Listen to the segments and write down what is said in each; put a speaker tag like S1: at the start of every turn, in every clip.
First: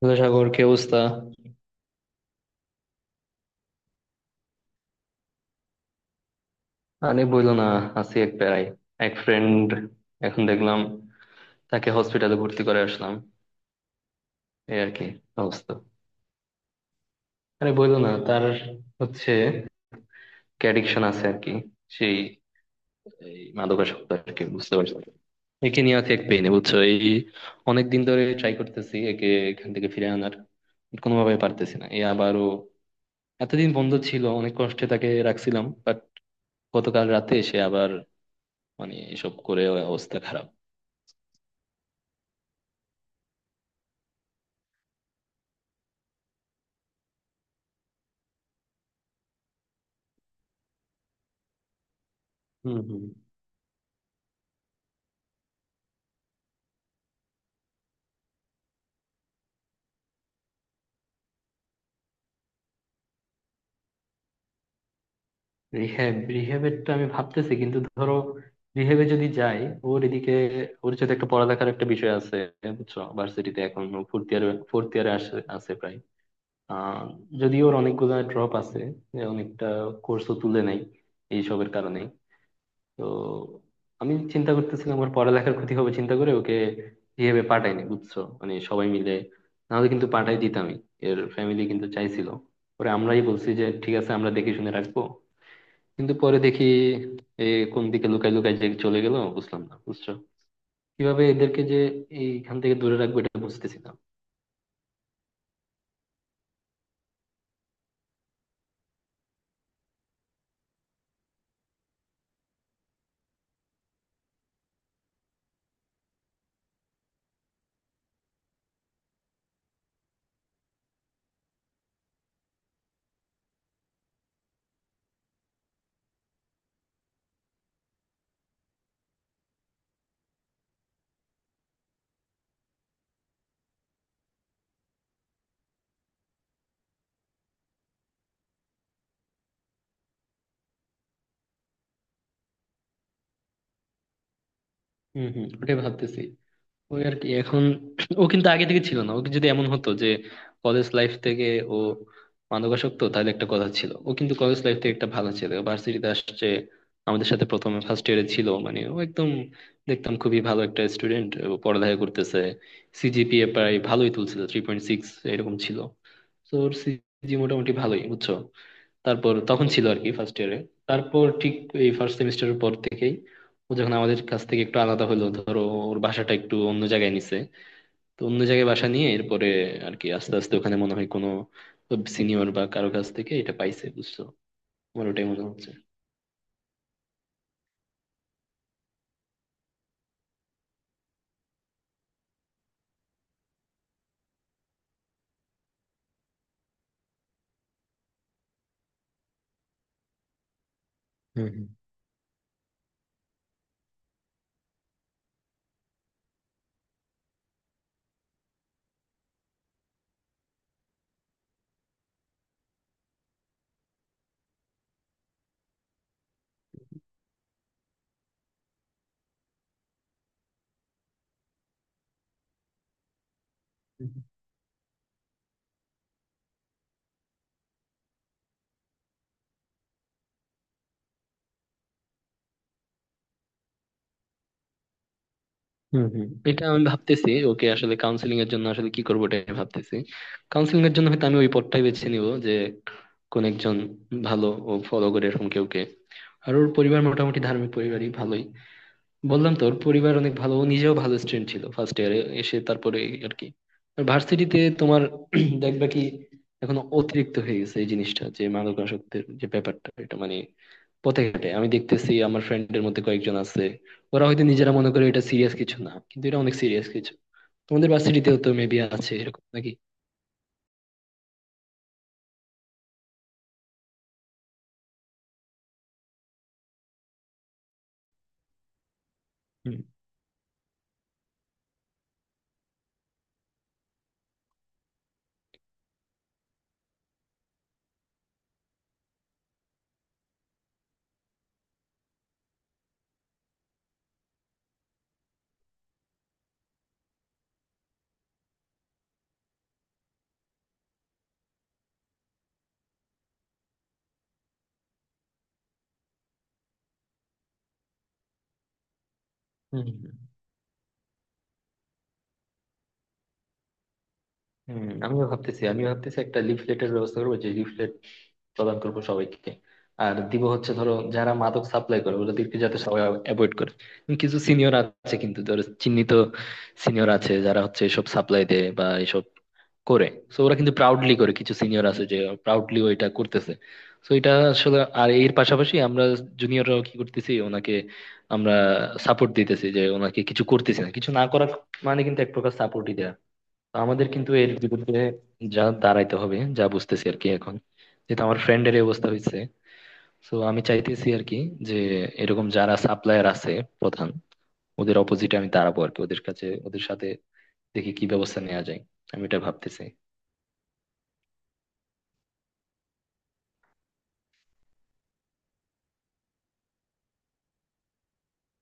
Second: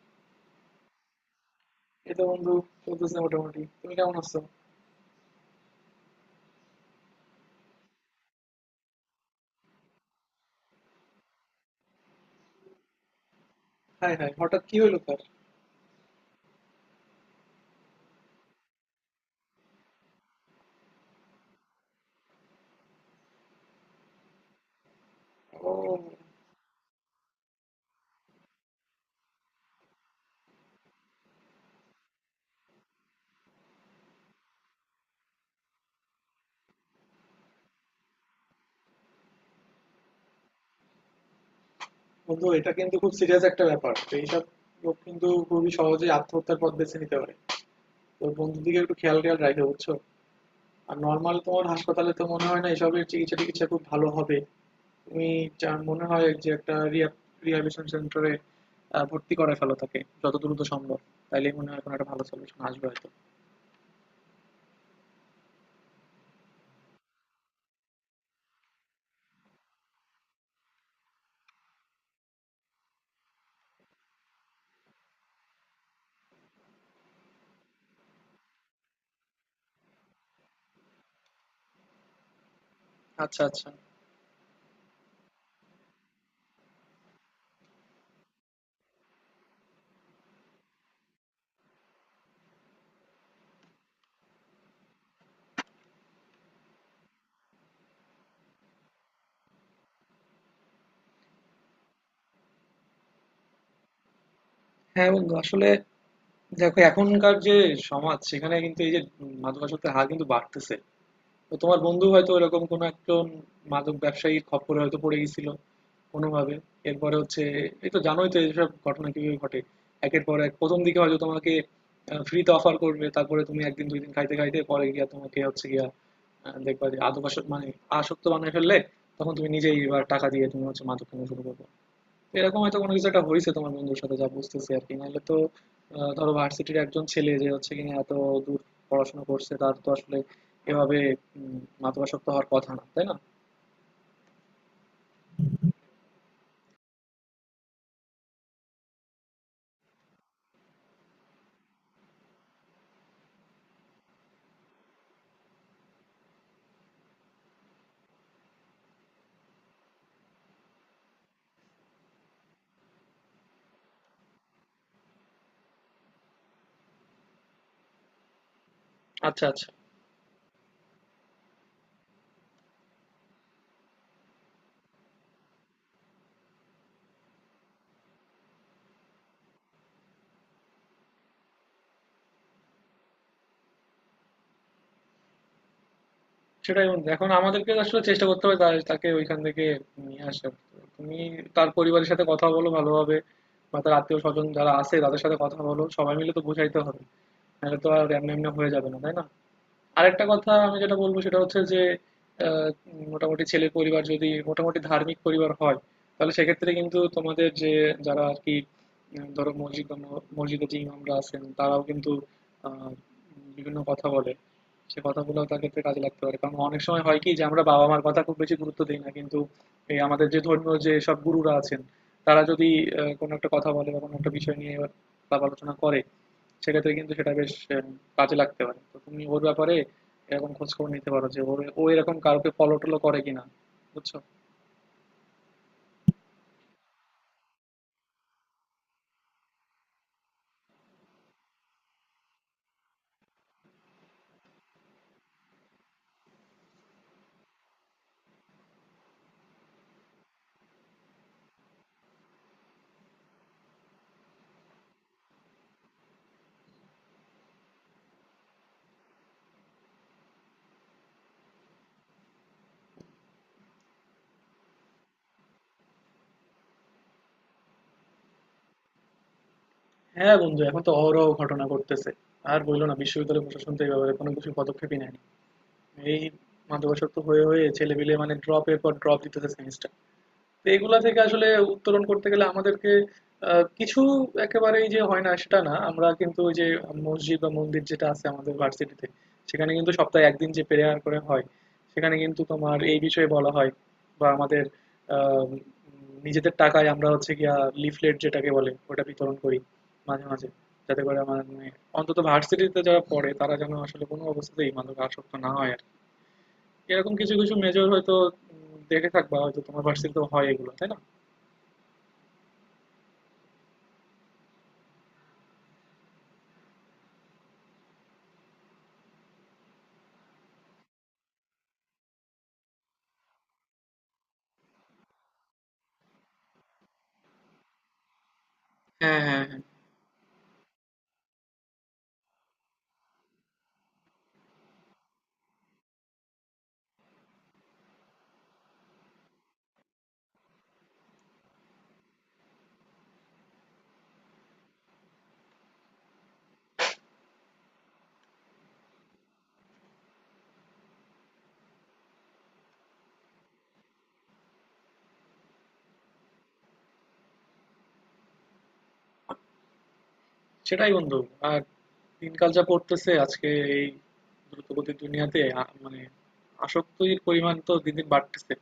S1: Hello Sagar, কি অবস্থা?
S2: এই তো বন্ধু, চলতেছে মোটামুটি। তুমি কেমন আছো?
S1: আরে বইলো না, আছি এক প্যারাই। এক ফ্রেন্ড, এখন দেখলাম তাকে হসপিটালে ভর্তি করে আসলাম।
S2: হাই হাই, হঠাৎ কি
S1: এই আর
S2: হলো
S1: কি
S2: তার?
S1: অবস্থা। আরে বইলো না, তার হচ্ছে অ্যাডিকশন আছে আর কি। সেই এই মাদকাসক্ত আর কি, বুঝতে পারছো? একে
S2: ও
S1: নিয়ে আছি এক পেইনে, বুঝছো? এই অনেক দিন ধরে ট্রাই করতেছি একে এখান থেকে ফিরে আনার, কোনোভাবে পারতেছি না। এ আবারও এতদিন বন্ধ ছিল, অনেক কষ্টে তাকে রাখছিলাম, বাট গতকাল রাতে এসে আবার মানে এসব করে, অবস্থা খারাপ।
S2: বন্ধু, এটা কিন্তু খুব সিরিয়াস একটা ব্যাপার। তো এইসব লোক কিন্তু খুবই সহজে আত্মহত্যার পথ বেছে নিতে পারে। তো বন্ধুদিকে একটু খেয়াল খেয়াল রাখবে, বুঝছো? আর নর্মাল তোমার হাসপাতালে তো মনে হয় না
S1: হম হম।
S2: এসবের চিকিৎসা টিকিৎসা খুব ভালো হবে। তুমি যা মনে হয় যে একটা রিহ্যাবিলিটেশন সেন্টারে ভর্তি করে ফেলো তাকে যত দ্রুত সম্ভব। তাইলে মনে হয় কোনো একটা ভালো সলিউশন আসবে হয়তো।
S1: রিহ্যাবের তো আমি ভাবতেছি, কিন্তু ধরো রিহ্যাবে যদি যাই, ওর এদিকে ওর সাথে একটা পড়ালেখার একটা বিষয় আছে, বুঝছো? ভার্সিটিতে এখন ফোর্থ ইয়ার ফোর্থ ইয়ারে আসে আছে প্রায়। আহ যদি, ওর অনেকগুলা ড্রপ আছে, যে অনেকটা কোর্সও তুলে নেই এইসবের কারণে। তো
S2: আচ্ছা আচ্ছা।
S1: আমি চিন্তা করতেছিলাম ওর পড়ালেখার ক্ষতি হবে চিন্তা করে ওকে রিহ্যাবে পাঠাইনি, বুঝছো, মানে সবাই মিলে। নাহলে কিন্তু পাঠাই দিতামই। এর ফ্যামিলি কিন্তু চাইছিল, পরে আমরাই বলছি যে ঠিক আছে, আমরা দেখে শুনে রাখবো। কিন্তু পরে দেখি এ কোন দিকে লুকাই লুকাই যে চলে গেল বুঝলাম না, বুঝছো? কিভাবে এদেরকে যে এইখান থেকে দূরে রাখবো, এটা বুঝতেছি না।
S2: হ্যাঁ বন্ধু, আসলে দেখো এখনকার যে সমাজ, সেখানে কিন্তু এই যে মাদকাসক্তের হার কিন্তু বাড়তেছে। তো তোমার বন্ধু হয়তো এরকম কোনো একজন মাদক ব্যবসায়ীর খপ্পরে হয়তো পড়ে গেছিল কোনোভাবে। এরপরে হচ্ছে, এই তো জানোই তো এইসব ঘটনা কিভাবে ঘটে। একের পর এক প্রথম দিকে হয়তো তোমাকে ফ্রিতে অফার করবে, তারপরে তুমি একদিন দুই দিন খাইতে খাইতে পরে গিয়া তোমাকে হচ্ছে গিয়া দেখবা যে আদকাসক্ত মানে আসক্ত বানিয়ে ফেললে, তখন তুমি নিজেই এবার টাকা দিয়ে তুমি হচ্ছে মাদক কিনে শুরু করবে। তো এরকম হয়তো কোনো কিছু একটা হয়েছে তোমার বন্ধুর সাথে, যা বুঝতেছি আর কি। নাহলে তো ধরো ভার্সিটির একজন ছেলে যে হচ্ছে কিনা এত দূর পড়াশোনা করছে, তার তো আসলে এভাবে মাদকাসক্ত হওয়ার কথা না, তাই না?
S1: হম হম, ওটাই ভাবতেছি। ওই আর কি। এখন ও কিন্তু আগে থেকে ছিল না, ওকে যদি এমন হতো যে কলেজ লাইফ থেকে ও মাদকাসক্ত, তাহলে একটা কথা ছিল। ও কিন্তু কলেজ লাইফ থেকে একটা ভালো ছেলে, ভার্সিটিতে আসছে আমাদের সাথে। প্রথমে ফার্স্ট ইয়ারে ছিল, মানে ও একদম দেখতাম খুবই ভালো একটা স্টুডেন্ট, পড়ালেখা করতেছে। সিজিপিএ প্রায় ভালোই তুলছিল, 3.6 এরকম ছিল। তো ওর সিজি মোটামুটি ভালোই, বুঝছো। তারপর
S2: আচ্ছা আচ্ছা।
S1: তখন ছিল আর কি ফার্স্ট ইয়ারে। তারপর ঠিক এই ফার্স্ট সেমিস্টারের পর থেকেই ও যখন আমাদের কাছ থেকে একটু আলাদা হলো, ধরো ওর বাসাটা একটু অন্য জায়গায় নিছে। তো অন্য জায়গায় বাসা নিয়ে এরপরে আর কি আস্তে আস্তে ওখানে মনে হয় কোনো সিনিয়র বা কারো কাছ থেকে এটা পাইছে, বুঝছো? আমার ওটাই মনে হচ্ছে।
S2: সেটাই বন্ধু, এখন আমাদেরকে আসলে চেষ্টা করতে হবে তাকে ওইখান থেকে নিয়ে আসার। তুমি তার পরিবারের সাথে কথা বলো ভালোভাবে, বা তার আত্মীয় স্বজন যারা আছে তাদের সাথে কথা বলো। সবাই মিলে তো বোঝাইতে হবে, নাহলে তো আর এমনি এমনি হয়ে যাবে না, তাই না? আরেকটা কথা আমি যেটা বলবো, সেটা
S1: হুম
S2: হচ্ছে যে মোটামুটি ছেলের পরিবার যদি মোটামুটি ধার্মিক পরিবার হয়, তাহলে সেক্ষেত্রে কিন্তু তোমাদের যে যারা আর কি, ধরো মসজিদ বা মসজিদে যে ইমামরা আছেন তারাও কিন্তু আহ, বিভিন্ন কথা বলে। সে কথাগুলো তার ক্ষেত্রে কাজে লাগতে পারে, কারণ অনেক সময় হয় কি যে আমরা বাবা মার কথা খুব বেশি গুরুত্ব দিই না, কিন্তু এই আমাদের যে ধর্মীয় যে সব গুরুরা আছেন, তারা যদি কোনো একটা কথা বলে বা
S1: হুম।
S2: কোনো একটা বিষয় নিয়ে আলাপ আলোচনা করে, সেক্ষেত্রে কিন্তু সেটা বেশ কাজে লাগতে পারে। তো তুমি ওর ব্যাপারে এরকম খোঁজ খবর নিতে পারো যে ওর ও এরকম কাউকে ফলো টলো করে কিনা, বুঝছো?
S1: হুম হুম, এটা আমি ভাবতেছি ওকে আসলে কাউন্সিলিং এর জন্য আসলে কি করবো এটা ভাবতেছি। কাউন্সিলিং এর জন্য হয়তো আমি ওই পথটাই বেছে নিব, যে কোন একজন ভালো ও ফলো করে এরকম কেউকে। আর ওর পরিবার মোটামুটি ধার্মিক পরিবারই, ভালোই। বললাম তো ওর পরিবার অনেক ভালো, ও নিজেও ভালো স্টুডেন্ট ছিল ফার্স্ট ইয়ারে এসে, তারপরে আর কি। আর ভার্সিটিতে তোমার দেখবা কি এখন অতিরিক্ত হয়ে গেছে এই জিনিসটা, যে মাদকাসক্তের যে ব্যাপারটা, এটা মানে পথে ঘাটে আমি দেখতেছি। আমার ফ্রেন্ডের মধ্যে কয়েকজন আছে, ওরা হয়তো নিজেরা মনে করে এটা সিরিয়াস কিছু না, কিন্তু এটা অনেক সিরিয়াস কিছু। তোমাদের ভার্সিটিতেও তো মেবি আছে এরকম, নাকি?
S2: হ্যাঁ বন্ধু, এখন তো অহরহ ঘটনা ঘটতেছে। আর বললো না, বিশ্ববিদ্যালয় প্রশাসন তো এই ব্যাপারে কোনো কিছু পদক্ষেপই নেয়নি। এই মাদকাসক্ত হয়ে হয়ে ছেলেপিলে মানে ড্রপের পর ড্রপ দিতেছে
S1: হুম
S2: সেমিস্টার। তো এগুলা থেকে আসলে উত্তরণ করতে গেলে আমাদেরকে কিছু, একেবারেই যে হয় না সেটা না। আমরা কিন্তু ওই যে মসজিদ বা মন্দির যেটা আছে আমাদের ভার্সিটিতে, সেখানে কিন্তু সপ্তাহে একদিন যে প্রেয়ার করে হয় সেখানে কিন্তু তোমার এই বিষয়ে বলা হয়। বা আমাদের আহ, উম, নিজেদের টাকায় আমরা হচ্ছে গিয়া লিফলেট যেটাকে বলে ওটা বিতরণ করি মাঝে মাঝে, যাতে করে আমার মানে অন্তত ভার্সিটিতে যারা পড়ে তারা যেন আসলে কোনো অবস্থাতেই মাদক আসক্ত না হয় আর কি। এরকম কিছু কিছু মেজর হয়তো দেখে থাকবা, হয়তো তোমার
S1: হুম হুম।
S2: ভার্সিটিতেও হয় এগুলো, তাই না?
S1: আমিও ভাবতেছি, একটা লিফলেটের ব্যবস্থা করবো, যে লিফলেট প্রদান করবো সবাইকে। আর দিব হচ্ছে ধরো যারা মাদক সাপ্লাই করে ওদেরকে, যাতে সবাই অ্যাভয়েড করে। কিন্তু কিছু সিনিয়র আছে কিন্তু ধরো, চিহ্নিত সিনিয়র আছে, যারা হচ্ছে এসব সাপ্লাই দেয় বা
S2: হ্যাঁ,
S1: এসব
S2: হ্যাঁ, হ্যাঁ।
S1: করে। সো ওরা কিন্তু প্রাউডলি করে, কিছু সিনিয়র আছে যে প্রাউডলি ওইটা করতেছে। তো এটা আসলে, আর এর পাশাপাশি আমরা জুনিয়ররাও কি করতেছি, ওনাকে আমরা সাপোর্ট দিতেছি। যে ওনাকে কিছু করতেছি না, কিছু না করা মানে কিন্তু এক প্রকার সাপোর্টই দেয়া। তো আমাদের কিন্তু এর বিরুদ্ধে যা দাঁড়াইতে হবে, যা বুঝতেছি আর কি এখন যেহেতু আমার ফ্রেন্ডের এই অবস্থা হয়েছে। তো আমি চাইতেছি আর কি যে এরকম যারা সাপ্লায়ার আছে প্রধান, ওদের অপোজিটে আমি দাঁড়াবো আর কি, ওদের কাছে ওদের সাথে দেখি কি ব্যবস্থা নেওয়া যায়। আমি এটা ভাবতেছি।
S2: সেটাই বন্ধু। আর দিনকাল যা পড়তেছে আজকে, এই দ্রুতগতির দুনিয়াতে মানে আসক্তির পরিমাণ তো দিন দিন বাড়তেছে।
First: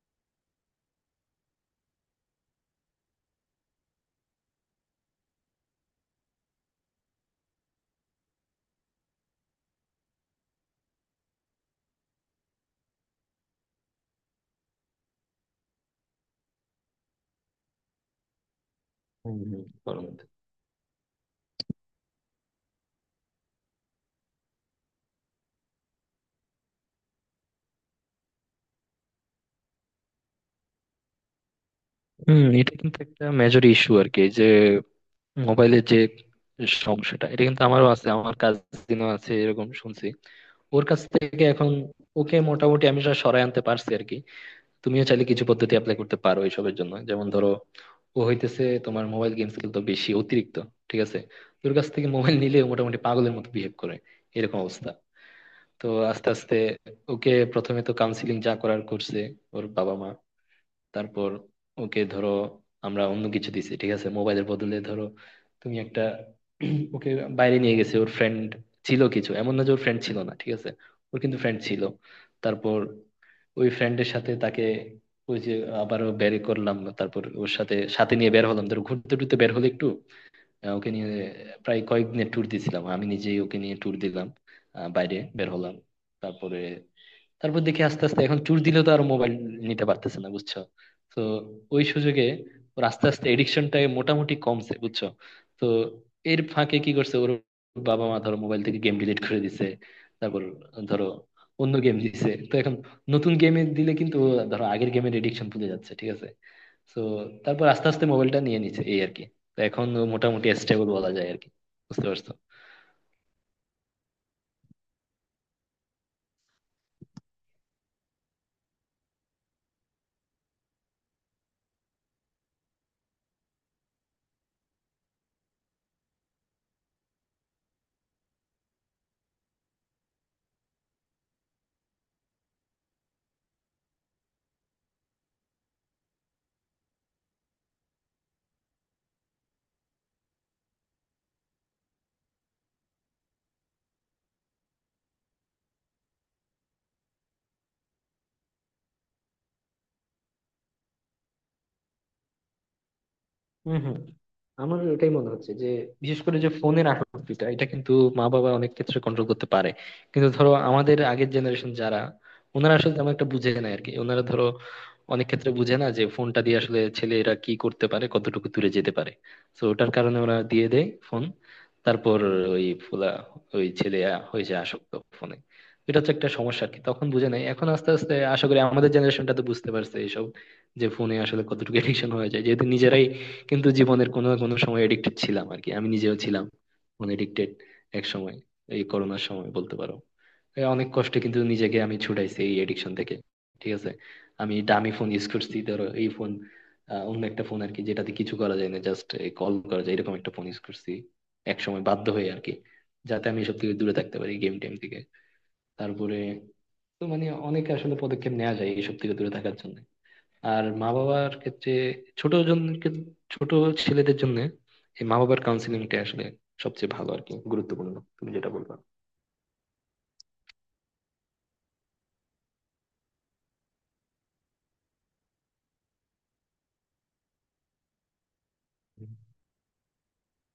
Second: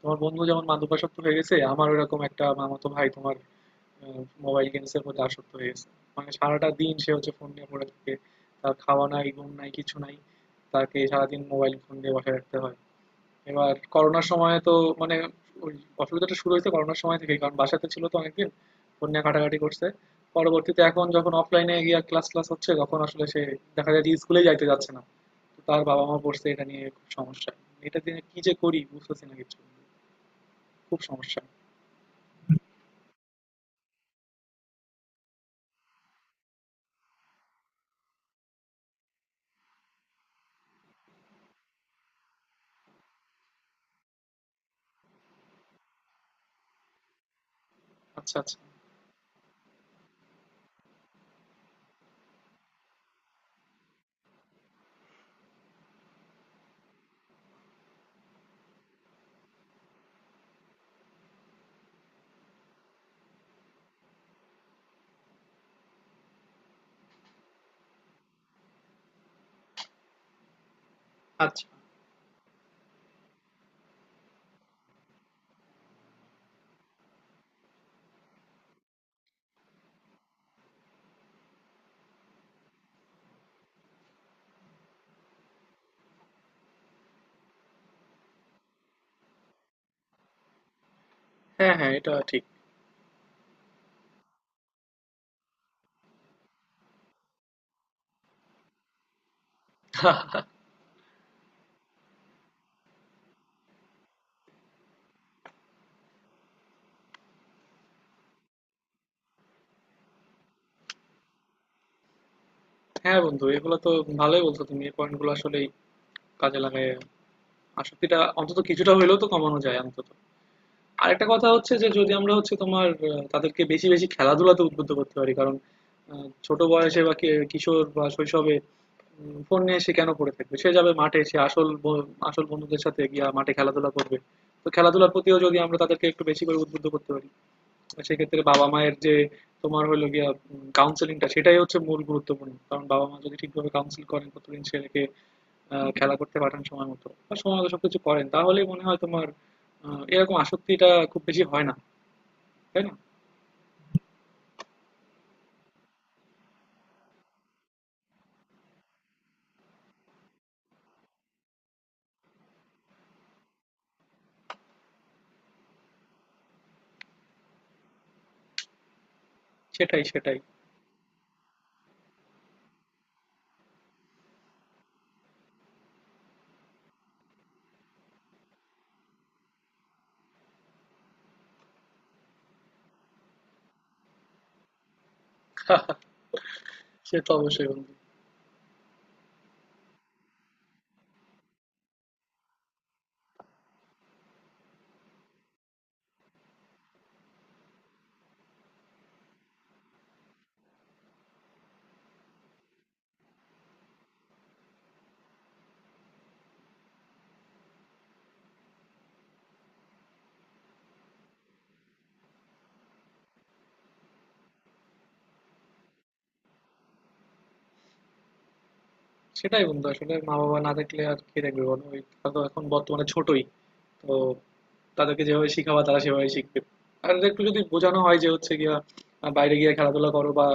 S2: তোমার বন্ধু যেমন মাদকাসক্ত হয়ে গেছে, আমার ওইরকম একটা মামাতো ভাই তোমার মোবাইল গেমস এর প্রতি আসক্ত হয়ে গেছে। মানে সারাটা দিন সে হচ্ছে ফোন নিয়ে পড়ে থাকে। তার খাওয়া নাই, ঘুম নাই, কিছু নাই। তাকে সারাদিন মোবাইল ফোন দিয়ে বসে রাখতে হয়। এবার করোনার সময়ে তো মানে ওই অসুবিধাটা শুরু হয়েছে করোনার সময় থেকেই, কারণ বাসাতে ছিল তো অনেকদিন, ফোন নিয়ে
S1: হুম,
S2: ঘাটাঘাটি
S1: হুম।
S2: করছে।
S1: গরমের মধ্যে।
S2: পরবর্তীতে এখন যখন অফলাইনে গিয়ে ক্লাস ক্লাস হচ্ছে তখন আসলে সে দেখা যায় যে স্কুলে যাইতে যাচ্ছে না। তো তার বাবা মা পড়ছে এটা নিয়ে খুব সমস্যা। এটা দিয়ে কি যে করি বুঝতেছি না কিছু, খুব সমস্যা।
S1: হুম, এটা কিন্তু একটা মেজর ইস্যু আর কি, যে মোবাইলের যে সমস্যাটা, এটা কিন্তু আমারও আছে, আমার কাজিনও আছে এরকম, শুনছি ওর কাছ থেকে। এখন ওকে মোটামুটি আমি সরায় আনতে পারছি আর কি। তুমিও চাইলে কিছু পদ্ধতি অ্যাপ্লাই করতে পারো এইসবের জন্য। যেমন ধরো, ও
S2: আচ্ছা আচ্ছা।
S1: হইতেছে তোমার মোবাইল গেমস খেলতো বেশি অতিরিক্ত, ঠিক আছে? তোর কাছ থেকে মোবাইল নিলে ও মোটামুটি পাগলের মতো বিহেভ করে, এরকম অবস্থা। তো আস্তে আস্তে ওকে প্রথমে তো কাউন্সিলিং যা করার করছে ওর বাবা মা। তারপর ওকে ধরো আমরা অন্য কিছু দিছি, ঠিক আছে মোবাইলের বদলে ধরো। তুমি একটা ওকে বাইরে নিয়ে গেছে ওর ফ্রেন্ড ছিল কিছু, এমন না যে ওর ফ্রেন্ড ছিল না, ঠিক আছে, ওর কিন্তু ফ্রেন্ড
S2: আচ্ছা।
S1: ছিল। তারপর ওই ফ্রেন্ডের সাথে তাকে ওই যে আবারও বের করলাম। তারপর ওর সাথে সাথে নিয়ে বের হলাম, ধরো ঘুরতে টুরতে বের হলো একটু। ওকে নিয়ে প্রায় কয়েকদিনের ট্যুর দিয়েছিলাম, আমি নিজেই ওকে নিয়ে ট্যুর দিলাম, বাইরে বের হলাম। তারপরে তারপর দেখি আস্তে আস্তে এখন ট্যুর দিলেও তো আর মোবাইল নিতে পারতেছে না, বুঝছো? তো
S2: হ্যাঁ
S1: ওই
S2: হ্যাঁ এটা
S1: সুযোগে
S2: ঠিক।
S1: ওর আস্তে আস্তে এডিকশনটা মোটামুটি কমছে, বুঝছো। তো এর ফাঁকে কি করছে, ওর বাবা মা ধরো মোবাইল থেকে গেম ডিলিট করে দিছে। তারপর ধরো অন্য গেম দিছে, তো এখন নতুন গেমে দিলে কিন্তু ও ধরো আগের গেমের এডিকশন ভুলে যাচ্ছে, ঠিক আছে। তো তারপর আস্তে আস্তে মোবাইলটা নিয়ে নিছে, এই আর কি। তো এখন ও মোটামুটি স্টেবল বলা যায় আরকি। বুঝতে পারছো?
S2: হ্যাঁ বন্ধু, এগুলো তো ভালোই বলছো তুমি। এই পয়েন্টগুলো আসলে কাজে লাগায় আসক্তিটা অন্তত কিছুটা হইলেও তো কমানো যায় অন্তত। আরেকটা কথা হচ্ছে যে, যদি আমরা হচ্ছে তোমার তাদেরকে বেশি বেশি খেলাধুলাতে উদ্বুদ্ধ করতে পারি, কারণ ছোট বয়সে বা কিশোর বা শৈশবে ফোন নিয়ে সে কেন পড়ে থাকবে। সে যাবে মাঠে, সে আসল আসল বন্ধুদের সাথে গিয়া মাঠে খেলাধুলা করবে। তো খেলাধুলার প্রতিও যদি আমরা তাদেরকে একটু বেশি করে উদ্বুদ্ধ করতে পারি, সেক্ষেত্রে বাবা মায়ের যে তোমার হলো গিয়া কাউন্সেলিংটা সেটাই হচ্ছে মূল গুরুত্বপূর্ণ। কারণ বাবা মা যদি ঠিকভাবে কাউন্সিল করেন প্রতিদিন ছেলেকে, খেলা করতে পাঠান সময় মতো বা সময় মতো সবকিছু করেন, তাহলেই মনে হয় তোমার এরকম আসক্তিটা খুব বেশি হয় না, তাই না?
S1: হম হম, আমার ওটাই মনে হচ্ছে যে বিশেষ করে যে ফোনের আসক্তিটা, এটা কিন্তু মা বাবা অনেক ক্ষেত্রে কন্ট্রোল করতে পারে। কিন্তু ধরো আমাদের আগের জেনারেশন যারা, ওনারা আসলে তেমন একটা বুঝে না আরকি। ওনারা ধরো অনেক ক্ষেত্রে বুঝে না যে ফোনটা দিয়ে আসলে ছেলেরা কি করতে পারে, কতটুকু দূরে যেতে পারে। তো ওটার
S2: সেটাই
S1: কারণে ওরা
S2: সেটাই।
S1: দিয়ে দেয় ফোন। তারপর ওই ফুলা, ওই ছেলে হয়ে যায় আসক্ত ফোনে। এটা হচ্ছে একটা সমস্যা আর কি, তখন বুঝে নাই। এখন আস্তে আস্তে আশা করি আমাদের জেনারেশনটা তো বুঝতে পারছে এইসব, যে ফোনে আসলে কতটুকু এডিকশন হয়ে যায়, যেহেতু নিজেরাই কিন্তু জীবনের কোনো না কোনো সময় এডিক্টেড ছিলাম আর কি। আমি নিজেও ছিলাম মানে
S2: সে তো
S1: এডিক্টেড
S2: অবশ্যই বন্ধু।
S1: এক সময়, এই করোনার সময় বলতে পারো। এ অনেক কষ্টে কিন্তু নিজেকে আমি ছুটাইছি এই এডিকশন থেকে। ঠিক আছে, আমি দামি ফোন ইউজ করছি ধরো এই ফোন, অন্য একটা ফোন আর কি, যেটাতে কিছু করা যায় না, জাস্ট কল করা যায়, এরকম একটা ফোন ইউজ করছি এক সময় বাধ্য হয়ে আর কি, যাতে আমি এসব থেকে দূরে থাকতে পারি, গেম টেম থেকে। তারপরে, তো মানে অনেক আসলে পদক্ষেপ নেওয়া যায় এইসব থেকে দূরে থাকার জন্য। আর মা বাবার ক্ষেত্রে ছোট জন, ছোট ছেলেদের জন্য এই মা বাবার কাউন্সিলিংটা আসলে সবচেয়ে ভালো আর কি, গুরুত্বপূর্ণ তুমি যেটা বলবা।
S2: সেটাই বন্ধু, আসলে মা বাবা না থাকলে আর কে দেখবে বলো। ওই তারা তো এখন বর্তমানে ছোটই, তো তাদেরকে যেভাবে শিখাবা তারা সেভাবে শিখবে। আর একটু যদি বোঝানো হয় যে হচ্ছে গিয়া বাইরে গিয়ে খেলাধুলা করো, বা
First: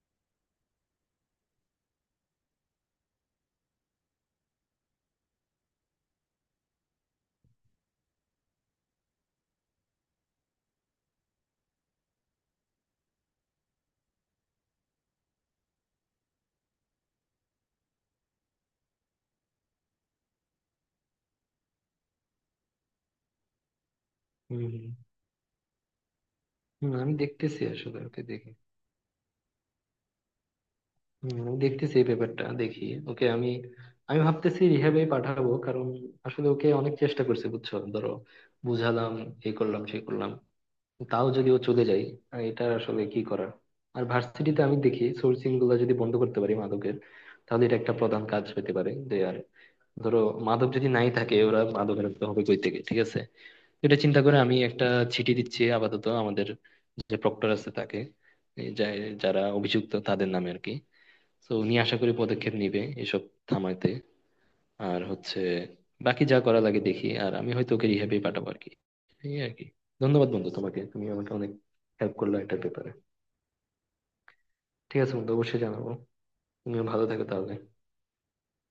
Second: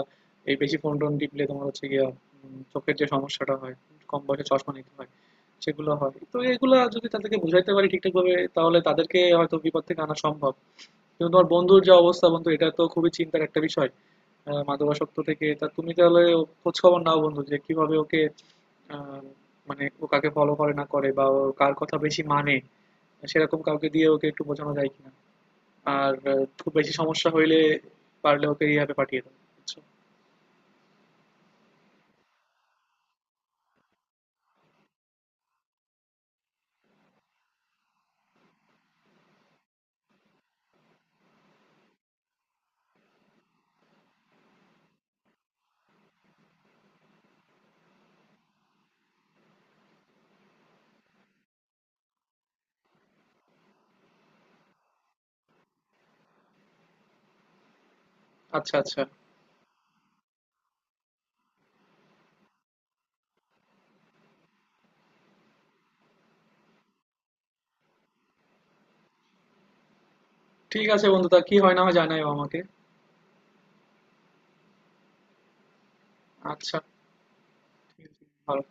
S2: এই বেশি ফোন টোন টিপলে তোমার হচ্ছে গিয়া চোখের যে সমস্যাটা হয়, কম বয়সে চশমা নিতে হয় সেগুলো হয়। তো এগুলা যদি তাদেরকে বুঝাইতে পারি ঠিকঠাক ভাবে, তাহলে তাদেরকে হয়তো বিপদ থেকে আনা সম্ভব। কিন্তু তোমার বন্ধুর যে অবস্থা বন্ধু, এটা তো খুবই চিন্তার একটা বিষয়। মাদকাসক্ত থেকে তা তুমি তাহলে খোঁজ খবর নাও বন্ধু, যে কিভাবে ওকে আহ, মানে ও কাকে ফলো করে না করে, বা ও কার কথা বেশি মানে, সেরকম কাউকে দিয়ে ওকে একটু বোঝানো যায়
S1: হম
S2: কিনা। আর খুব বেশি
S1: হম, আমি
S2: সমস্যা হইলে
S1: দেখতেছি আসলে ওকে,
S2: পারলে
S1: দেখি।
S2: ওকে রিহ্যাবে পাঠিয়ে দাও, বুঝছো?
S1: হম, আমি দেখতেছি এই ব্যাপারটা, দেখি ওকে আমি। আমি ভাবতেছি রিহ্যাবে পাঠাবো, কারণ আসলে ওকে অনেক চেষ্টা করছে, বুঝছো, ধরো বুঝালাম, এই করলাম সেই করলাম, তাও যদি ও চলে যায়, এটা আসলে কি করার। আর ভার্সিটিতে আমি দেখি সোর্সিং গুলো যদি বন্ধ করতে পারি মাদকের, তাহলে এটা একটা প্রধান কাজ হতে পারে। ধরো মাদক যদি নাই থাকে, ওরা মাদক রাখতে হবে কই থেকে, ঠিক আছে। এটা চিন্তা করে আমি একটা চিঠি দিচ্ছি আপাতত আমাদের যে প্রক্টর আছে তাকে, এই
S2: আচ্ছা আচ্ছা,
S1: যারা অভিযুক্ত তাদের নামে আর কি। তো উনি আশা করি পদক্ষেপ নিবে এসব থামাইতে। আর হচ্ছে বাকি যা করা লাগে দেখি, আর আমি হয়তো ওকে রিহ্যাবে পাঠাবো আর কি, এই আর কি। ধন্যবাদ বন্ধু তোমাকে,
S2: ঠিক
S1: তুমি
S2: আছে বন্ধু,
S1: আমাকে
S2: তা
S1: অনেক
S2: কি হয় না হয়
S1: হেল্প
S2: জানাইও
S1: করলো
S2: আমাকে।
S1: এটার ব্যাপারে। ঠিক আছে বন্ধু, অবশ্যই জানাবো।
S2: আচ্ছা,
S1: তুমিও ভালো থাকো তাহলে।
S2: ঠিক আছে, ভালো